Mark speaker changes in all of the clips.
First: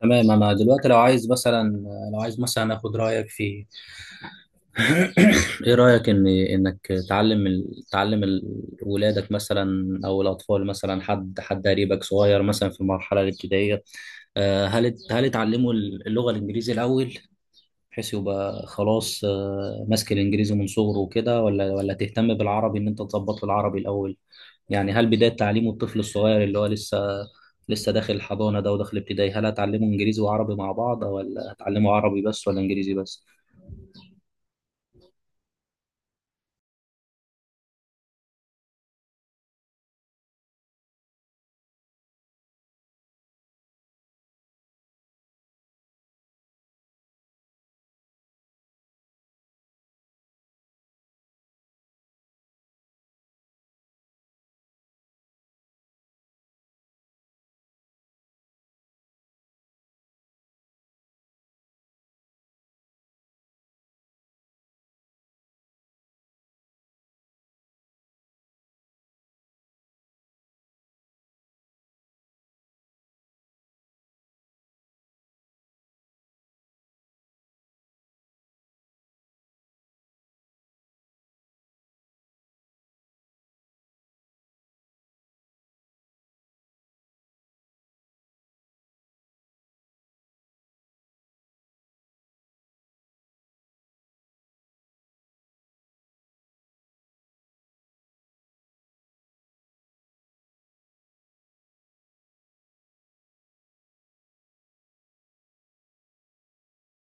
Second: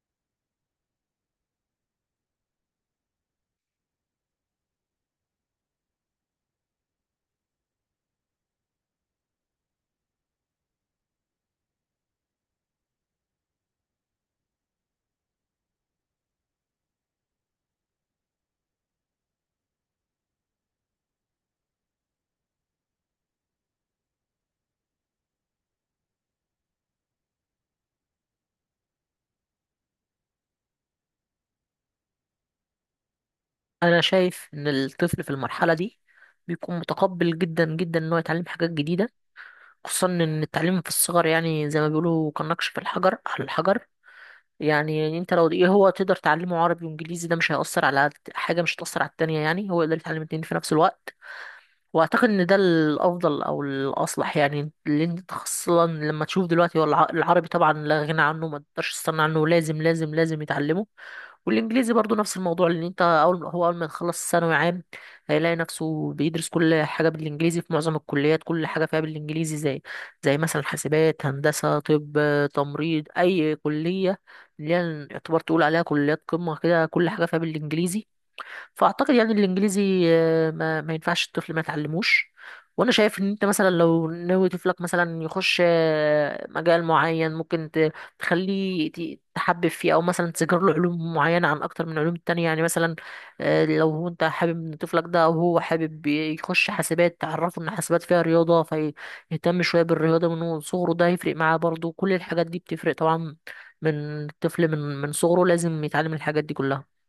Speaker 1: تمام، انا دلوقتي لو عايز مثلا، اخد رايك في ايه رايك ان انك تعلم ولادك مثلا، او الاطفال مثلا، حد قريبك صغير مثلا في المرحله الابتدائيه. هل تعلموا اللغه الانجليزيه الاول، بحيث يبقى خلاص ماسك الانجليزي من صغره وكده، ولا تهتم بالعربي ان انت تظبط له العربي الاول؟ يعني هل بداية تعليمه الطفل الصغير اللي هو لسه داخل الحضانة ده وداخل ابتدائي، هل هتعلمه انجليزي وعربي مع بعض، ولا هتعلمه عربي بس، ولا انجليزي بس؟
Speaker 2: انا شايف ان الطفل في المرحله دي بيكون متقبل جدا جدا ان هو يتعلم حاجات جديده. خصوصا ان التعليم في الصغر يعني زي ما بيقولوا كالنقش في الحجر على الحجر. يعني انت لو ايه هو تقدر تعلمه عربي وانجليزي، ده مش هيأثر على حاجه، مش هتأثر على التانية. يعني هو يقدر يتعلم الاتنين في نفس الوقت. واعتقد ان ده الافضل او الاصلح، يعني لان انت خاصه لما تشوف دلوقتي هو العربي طبعا لا غنى عنه، ما تقدرش تستغنى عنه. لازم لازم لازم يتعلمه. والانجليزي برضو نفس الموضوع، لان انت اول ما يخلص ثانوي عام هيلاقي نفسه بيدرس كل حاجه بالانجليزي في معظم الكليات. كل حاجه فيها بالانجليزي، زي مثلا حاسبات، هندسه، طب، تمريض، اي كليه اللي هي يعتبر تقول عليها كليات قمه كده، كل حاجه فيها بالانجليزي. فاعتقد يعني الانجليزي ما ينفعش الطفل ما يتعلموش. وانا شايف ان انت مثلا لو ناوي طفلك مثلا يخش مجال معين، ممكن تخليه تحبب فيه، او مثلا تذكر له علوم معينه عن اكتر من علوم التانية. يعني مثلا لو هو انت حابب ان طفلك ده، او هو حابب يخش حاسبات، تعرفه ان حاسبات فيها رياضه، فيهتم شويه بالرياضه من هو صغره. ده هيفرق معاه برضه، كل الحاجات دي بتفرق طبعا. من الطفل من صغره لازم يتعلم الحاجات دي كلها.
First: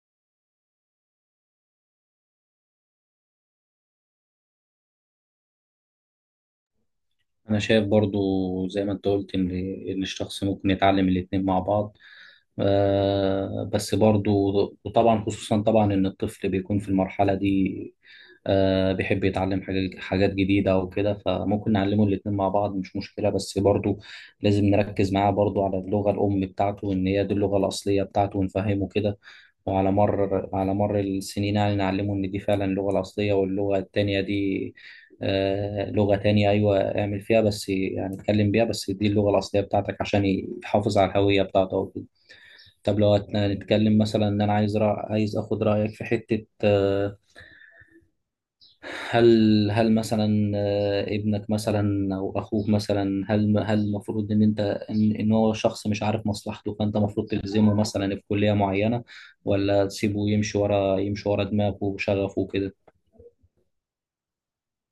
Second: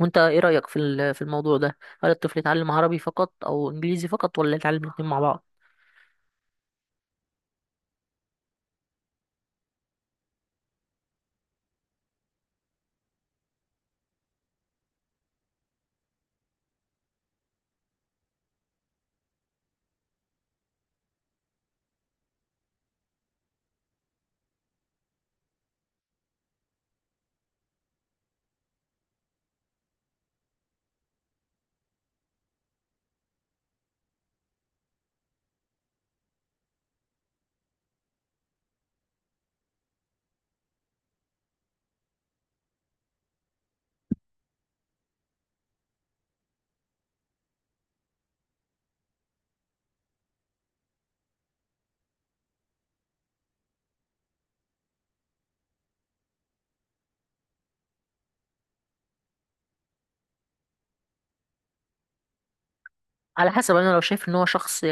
Speaker 2: وانت ايه رأيك في الموضوع ده؟ هل الطفل يتعلم عربي فقط او انجليزي فقط، ولا يتعلم الاتنين مع بعض؟
Speaker 1: أنا شايف برضو زي ما أنت قلت إن الشخص ممكن يتعلم الاتنين مع بعض، بس برضو، وطبعا خصوصا طبعا إن الطفل بيكون في المرحلة دي بيحب يتعلم حاجات جديدة وكده، فممكن نعلمه الاتنين مع بعض، مش مشكلة، بس برضو لازم نركز معاه برضو على اللغة الأم بتاعته، إن هي دي اللغة الأصلية بتاعته، ونفهمه كده. وعلى مر السنين يعني نعلمه إن دي فعلا اللغة الأصلية، واللغة التانية دي لغة تانية، أيوة اعمل فيها بس، يعني اتكلم بيها بس، دي اللغة الأصلية بتاعتك عشان يحافظ على الهوية بتاعته وكده. طب لو هنتكلم مثلا، إن أنا عايز عايز آخد رأيك في حتة، هل مثلا ابنك مثلا أو أخوك مثلا، هل المفروض إن أنت إن هو شخص مش عارف مصلحته، فأنت المفروض تلزمه مثلا في كلية معينة، ولا تسيبه يمشي ورا، دماغه وشغفه وكده؟
Speaker 2: على حسب. انا لو شايف ان هو شخص،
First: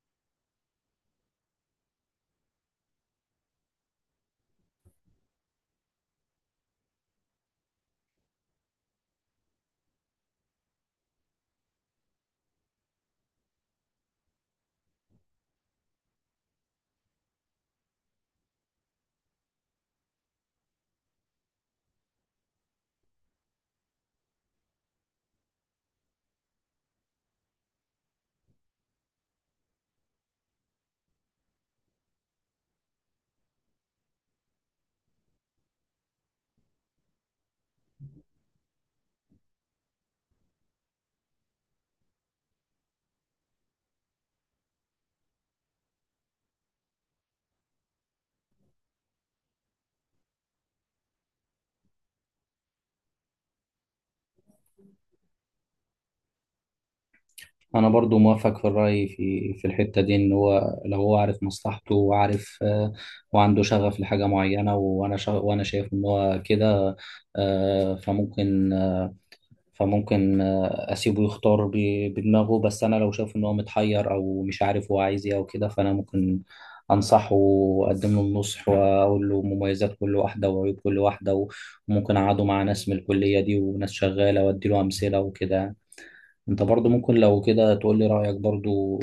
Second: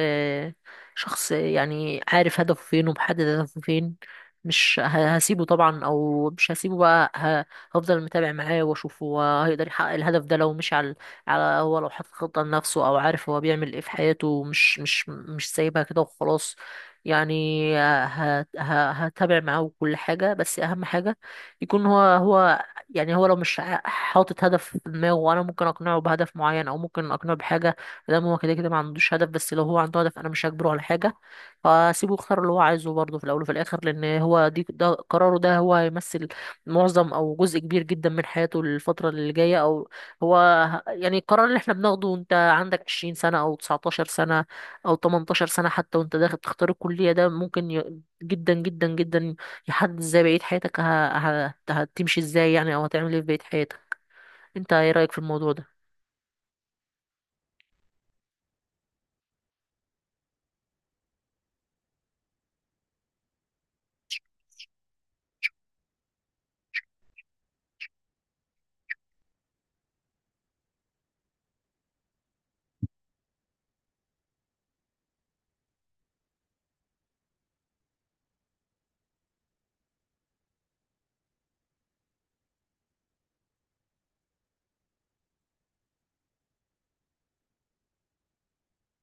Speaker 2: يعني عارف هدفه فين ومحدد هدفه فين، مش هسيبه طبعا. او مش هسيبه بقى، هفضل متابع معاه واشوف هو هيقدر يحقق الهدف ده لو مشي على، على هو لو حاطط خطة لنفسه، او عارف هو بيعمل ايه في حياته، ومش مش مش سايبها كده وخلاص. يعني هتابع معاه كل حاجة، بس اهم حاجة يكون هو هو. يعني هو لو مش حاطط هدف في دماغه، وانا ممكن اقنعه بهدف معين او ممكن اقنعه بحاجة. فدام هو كده كده ما عندوش هدف، بس لو هو عنده هدف انا مش هجبره على حاجه. فسيبه يختار اللي هو عايزه برضه في الاول وفي الاخر، لان هو ده قراره. ده هو هيمثل معظم او جزء كبير جدا من حياته، الفتره اللي جايه. او هو يعني القرار اللي احنا بناخده، انت عندك 20 سنه او 19 سنه او 18 سنه حتى وانت داخل تختار الكليه، ده ممكن جدا جدا جدا يحدد ازاي بقيه حياتك هتمشي ازاي، يعني، او هتعمل ايه في بقيه حياتك. انت ايه رايك في الموضوع ده؟
Speaker 1: انا برضو موافق في الرأي، في الحتة دي، ان هو لو هو عارف مصلحته وعارف، وعنده شغف لحاجة معينة، وانا شايف ان هو كده، آه، فممكن آه، فممكن اسيبه يختار بدماغه. بس انا لو شايف ان هو متحير، او مش عارف هو عايز ايه او كده، فانا ممكن انصحه واقدم له النصح، واقول له مميزات كل واحدة وعيوب كل واحدة، وممكن اقعده مع ناس من الكلية دي وناس شغالة، وادي له امثلة وكده. انت برضو ممكن لو كده تقول لي رأيك برضو.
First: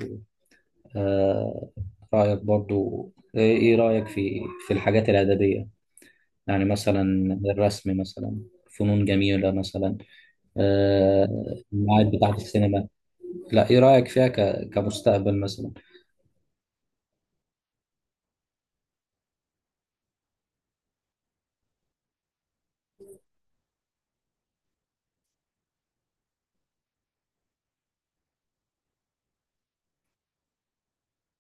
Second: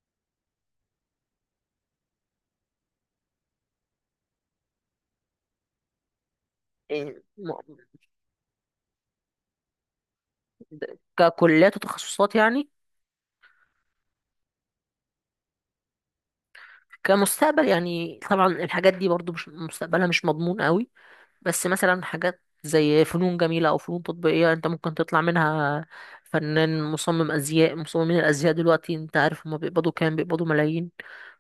Speaker 1: آه، رأيك برضو ايه، إيه رأيك في في الحاجات الأدبية؟ يعني مثلا
Speaker 2: إيه؟
Speaker 1: الرسم مثلا، فنون جميلة مثلا. آه.
Speaker 2: ككليات
Speaker 1: المواعيد
Speaker 2: وتخصصات
Speaker 1: بتاعة
Speaker 2: يعني؟
Speaker 1: السينما. لا، ايه رأيك فيها كمستقبل مثلا؟
Speaker 2: كمستقبل يعني طبعا الحاجات دي برضو مش مستقبلها مش مضمون قوي. بس مثلا حاجات زي فنون جميلة أو فنون تطبيقية أنت ممكن تطلع منها فنان، مصمم أزياء. مصممين الأزياء دلوقتي أنت عارف هما بيقبضوا كام؟ بيقبضوا ملايين.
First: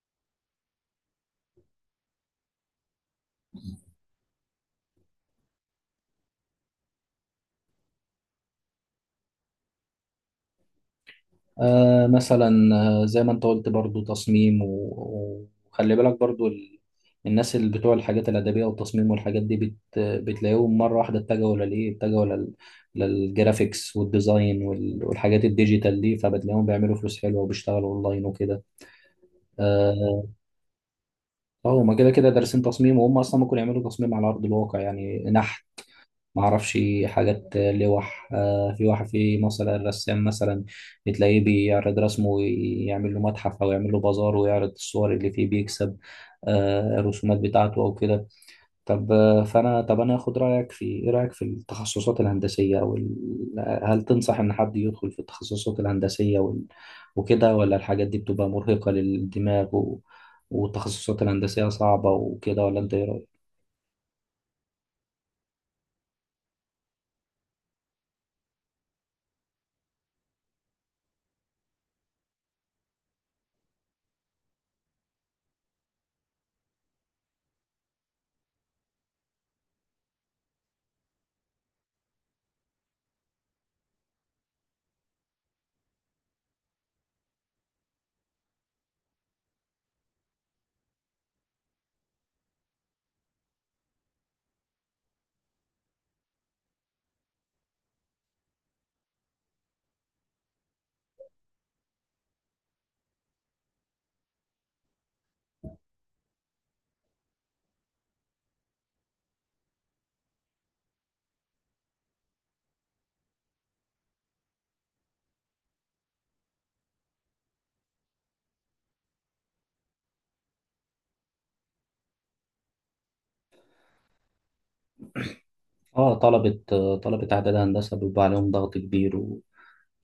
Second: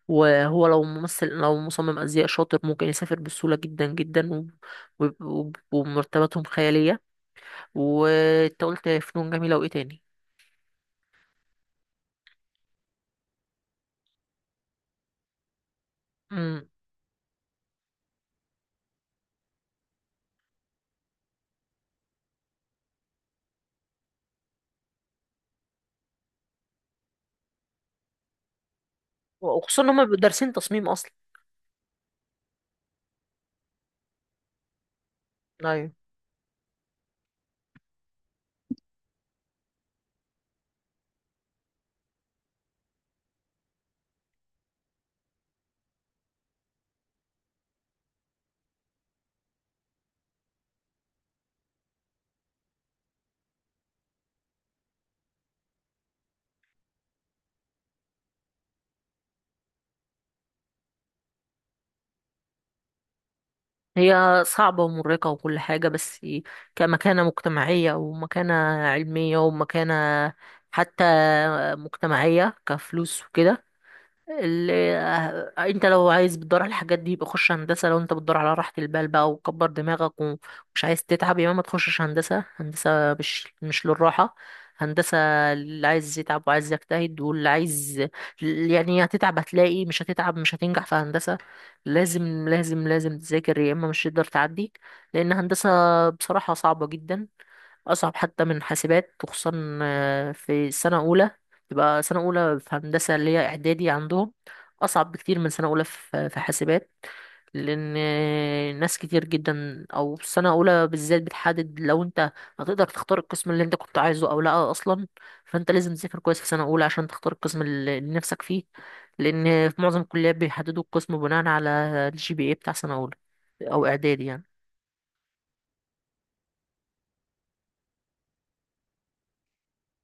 Speaker 2: وهو لو ممثل، لو مصمم أزياء شاطر، ممكن يسافر بسهولة جدا جدا ومرتباتهم خيالية. وأنت قلت فنون جميلة وإيه تاني؟
Speaker 1: آه مثلا، زي ما انت قلت برضو، تصميم، وخلي بالك برضو
Speaker 2: مم.
Speaker 1: الناس اللي بتوع الحاجات الأدبية والتصميم والحاجات دي، بتلاقيهم مرة واحدة اتجهوا للجرافيكس والديزاين والحاجات الديجيتال دي، فبتلاقيهم بيعملوا فلوس حلوة، وبيشتغلوا أونلاين وكده.
Speaker 2: وخصوصا إن هما بيبقوا
Speaker 1: اه.
Speaker 2: دارسين تصميم أصلا.
Speaker 1: هما كده كده دارسين تصميم، وهم أصلا ممكن يعملوا تصميم على أرض الواقع، يعني نحت.
Speaker 2: أيوة.
Speaker 1: ما اعرفش حاجات لوح. في واحد في مصر الرسام مثلا، بتلاقيه بيعرض رسمه ويعمل له متحف، او يعمل له بازار ويعرض الصور اللي فيه، بيكسب الرسومات بتاعته او كده. طب آه، فانا طب انا اخد رايك في، ايه رايك في التخصصات الهندسيه، او هل تنصح ان حد يدخل في التخصصات الهندسيه وكده، ولا الحاجات دي بتبقى مرهقه للدماغ والتخصصات الهندسيه صعبه وكده، ولا انت ايه رأيك؟
Speaker 2: هي صعبة ومرهقة وكل حاجة، بس كمكانة مجتمعية، ومكانة علمية، ومكانة حتى مجتمعية كفلوس وكده، اللي انت لو عايز بتدور على الحاجات دي يبقى خش هندسه. لو انت بتدور على راحه البال بقى وكبر دماغك ومش عايز تتعب، يبقى ما تخشش هندسه. هندسه مش للراحه. هندسه اللي عايز يتعب وعايز يجتهد واللي عايز، يعني هتتعب. هتلاقي مش هتتعب مش هتنجح في هندسه. لازم لازم لازم تذاكر يا اما مش هتقدر تعدي. لان هندسه بصراحه صعبه جدا، اصعب حتى من حاسبات. وخصوصا في السنه الاولى، تبقى سنة أولى في هندسة اللي هي إعدادي عندهم، أصعب بكتير من سنة أولى في حاسبات. لأن ناس كتير جدا، أو سنة أولى بالذات بتحدد لو أنت هتقدر تختار القسم اللي أنت كنت عايزه أو لأ أصلا. فأنت لازم تذاكر كويس في سنة أولى عشان تختار القسم اللي نفسك فيه. لأن في معظم الكليات بيحددوا القسم بناء على الجي بي إيه بتاع سنة أولى، أو إعدادي يعني.
Speaker 1: اه. طلبة اعداد هندسة بيبقى عليهم ضغط كبير، وفي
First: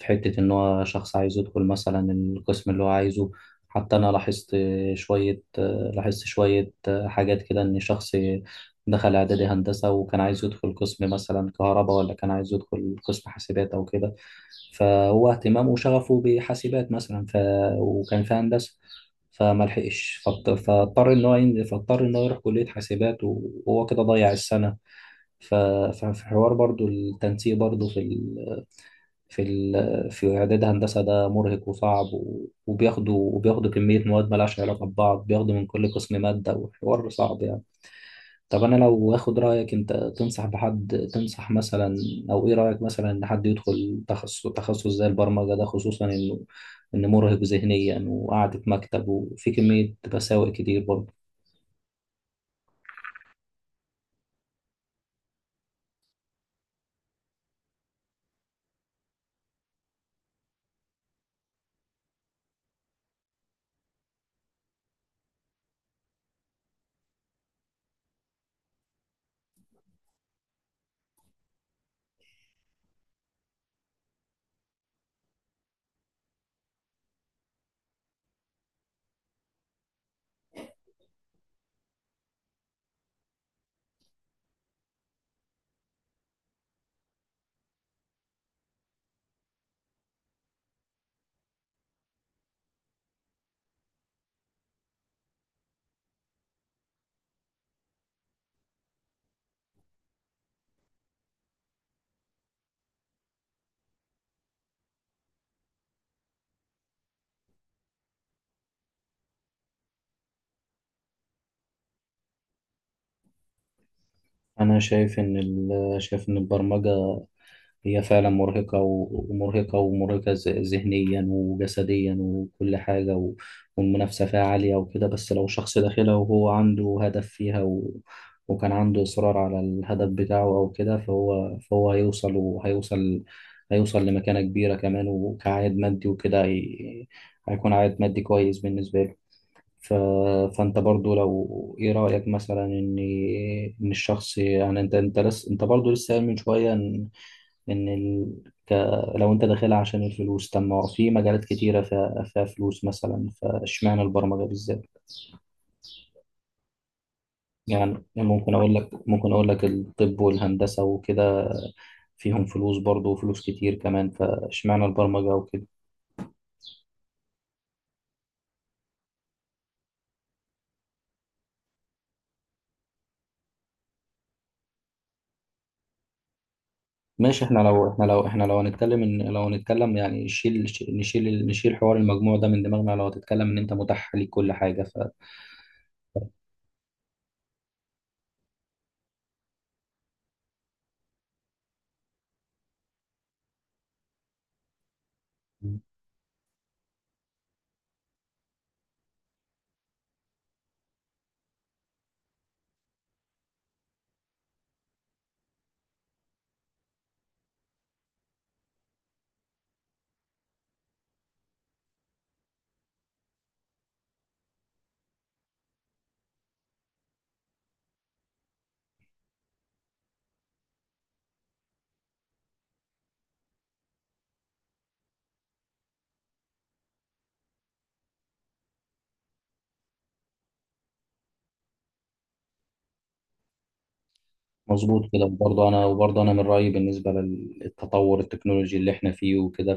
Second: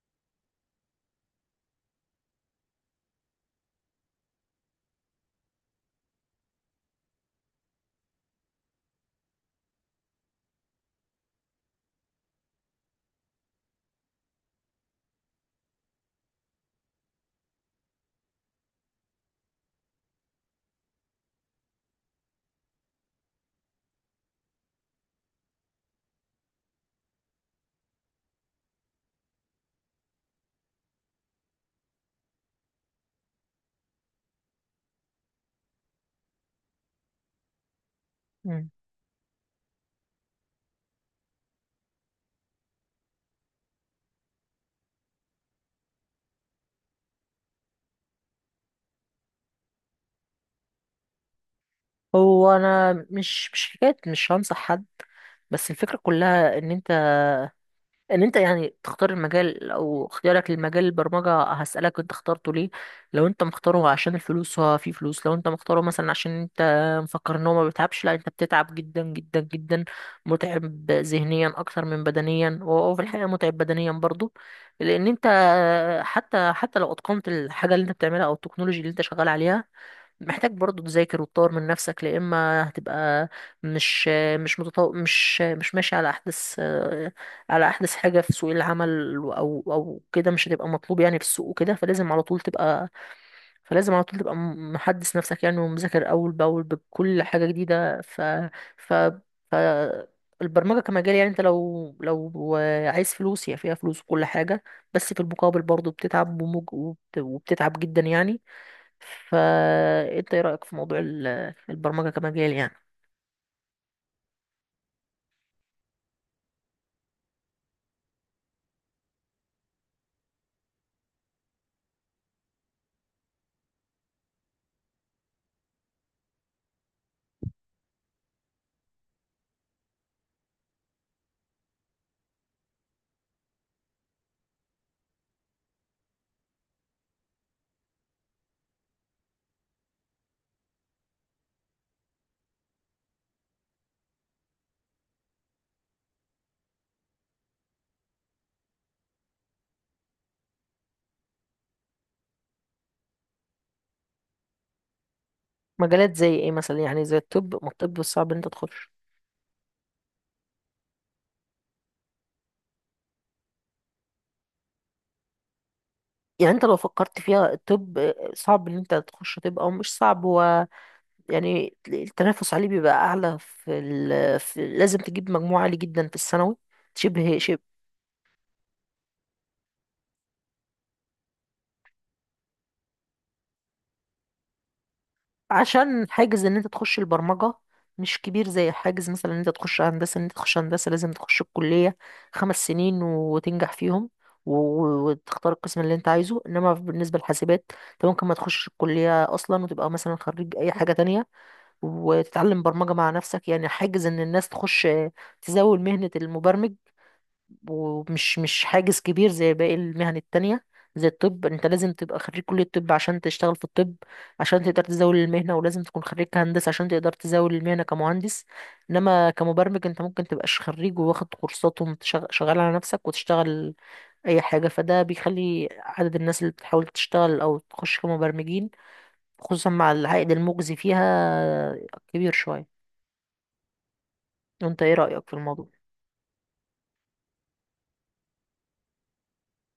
Speaker 1: حتة ان هو شخص عايز يدخل مثلا القسم اللي هو عايزه. حتى انا شوية لاحظت شوية حاجات كده، ان شخص دخل اعدادي هندسة وكان عايز يدخل قسم مثلا كهرباء، ولا كان عايز يدخل قسم حاسبات او كده، فهو اهتمامه وشغفه بحاسبات مثلا وكان في هندسة، فما لحقش، فاضطر ان هو ينزل، فاضطر ان هو يروح كلية حاسبات، وهو كده ضيع السنة. ف- ففي حوار برضو التنسيق برضو، في في إعداد هندسة، ده مرهق وصعب، وبياخدوا كمية مواد مالهاش علاقة ببعض، بياخدوا من كل قسم مادة، وحوار صعب يعني. طب
Speaker 2: مم.
Speaker 1: أنا لو آخد رأيك، أنت تنصح بحد، تنصح مثلا، أو إيه رأيك مثلا إن حد يدخل تخصص زي البرمجة ده، خصوصا إنه مرهق ذهنيا، وقعدة مكتب، وفي كمية مساوئ كتير برضه.
Speaker 2: هو أنا مش حكاية، مش هنصح حد. بس الفكرة كلها إن أنت، ان انت يعني تختار المجال. او اختيارك للمجال البرمجة، هسألك انت اخترته ليه؟ لو انت مختاره عشان الفلوس، هو في فلوس. لو انت مختاره مثلا عشان انت مفكر ان هو ما بيتعبش، لا انت بتتعب جدا جدا جدا. متعب ذهنيا اكتر من بدنيا، وهو في الحقيقة متعب بدنيا برضو. لان انت حتى لو اتقنت الحاجة اللي انت بتعملها او التكنولوجي اللي انت شغال عليها، محتاج برضو تذاكر وتطور من نفسك، لا اما هتبقى مش، مش ماشي على احدث، على احدث حاجه في سوق العمل او او كده. مش هتبقى مطلوب يعني في السوق وكده. فلازم على طول تبقى محدث نفسك يعني، ومذاكر اول باول بكل حاجه جديده. ف ف البرمجه كمجال يعني، انت لو عايز فلوس، هي فيها فلوس وكل حاجه، بس في المقابل برضو بتتعب وبتتعب جدا يعني. فانت ايه رأيك في موضوع البرمجة كمجال يعني؟
Speaker 1: أنا شايف إن البرمجة هي فعلا مرهقة، ذهنيا وجسديا وكل حاجة، والمنافسة فيها عالية وكده، بس لو شخص داخلها وهو عنده هدف فيها وكان عنده إصرار على الهدف بتاعه أو كده، فهو هيوصل، وهيوصل هيوصل لمكانة كبيرة كمان، وكعائد مادي وكده، هيكون عائد مادي كويس بالنسبة له. ف... فأنت برضو لو، إيه رأيك مثلا إن الشخص يعني، أنت برضو لسه قايل من شوية، ان ك... لو انت داخلها عشان الفلوس، طب ما هو في مجالات كتيره فيها فلوس مثلا، فاشمعنى البرمجه بالذات؟
Speaker 2: مجالات زي ايه مثلا؟ يعني زي الطب. ما الطب
Speaker 1: يعني
Speaker 2: صعب ان انت
Speaker 1: ممكن اقول
Speaker 2: تخش.
Speaker 1: لك، الطب والهندسه وكده، فيهم فلوس برضه وفلوس كتير كمان، فاشمعنى البرمجه وكده؟
Speaker 2: يعني انت لو فكرت فيها الطب صعب ان انت تخش طب او مش صعب، هو يعني التنافس عليه بيبقى اعلى في لازم تجيب مجموع عالي جدا في الثانوي شبه.
Speaker 1: ماشي، احنا لو احنا لو احنا لو هنتكلم ان لو هنتكلم يعني، شيل نشيل نشيل حوار المجموع ده من دماغنا، لو هتتكلم ان انت متاح ليك كل حاجه.
Speaker 2: عشان حاجز ان انت تخش البرمجة مش كبير زي حاجز مثلا ان انت تخش هندسة. ان انت تخش هندسة لازم تخش الكلية 5 سنين وتنجح فيهم، وتختار القسم اللي انت عايزه. انما بالنسبة للحاسبات انت ممكن ما تخشش الكلية اصلا وتبقى مثلا خريج اي حاجة تانية وتتعلم برمجة مع نفسك. يعني حاجز ان الناس تخش تزاول مهنة المبرمج، ومش مش حاجز كبير زي باقي المهن التانية. زي الطب انت لازم تبقى خريج كلية الطب عشان تشتغل في الطب، عشان تقدر تزاول المهنة. ولازم تكون خريج هندسة عشان تقدر تزاول المهنة كمهندس. انما كمبرمج انت ممكن تبقاش خريج وواخد كورسات وشغال على نفسك وتشتغل اي حاجة. فده بيخلي عدد الناس اللي بتحاول تشتغل او تخش كمبرمجين، خصوصا مع العائد المجزي فيها، كبير شوية. وانت ايه
Speaker 1: مظبوط كده،
Speaker 2: رأيك في الموضوع؟
Speaker 1: وبرضه انا من رايي بالنسبه للتطور التكنولوجي اللي احنا فيه وكده،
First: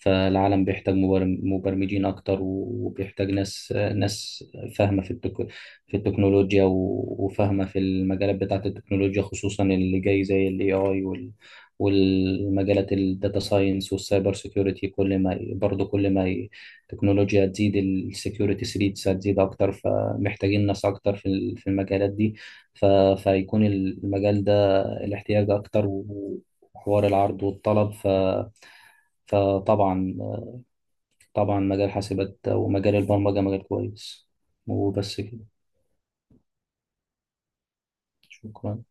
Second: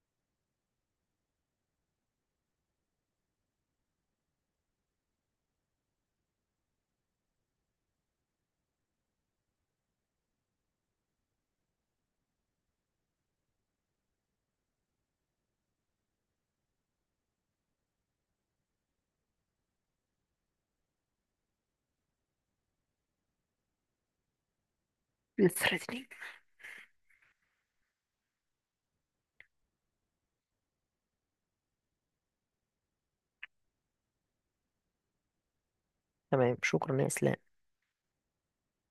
Speaker 1: فالعالم بيحتاج مبرمجين اكتر، وبيحتاج ناس فاهمه في في التكنولوجيا، وفاهمه في المجالات بتاعه التكنولوجيا، خصوصا اللي جاي زي الاي اي والمجالات الداتا ساينس والسايبر سيكيورتي. كل ما ي- برضه كل ما ي- التكنولوجيا تزيد السكيورتي ثريتس هتزيد اكتر، فمحتاجين ناس اكتر في في المجالات دي. ف... فيكون المجال ده الاحتياج اكتر
Speaker 2: Threatening.
Speaker 1: وحوار العرض والطلب. ف... فطبعا طبعا مجال حاسبات ومجال البرمجة مجال كويس، وبس كده.
Speaker 2: تمام، شكرا يا اسلام.
Speaker 1: شكرا.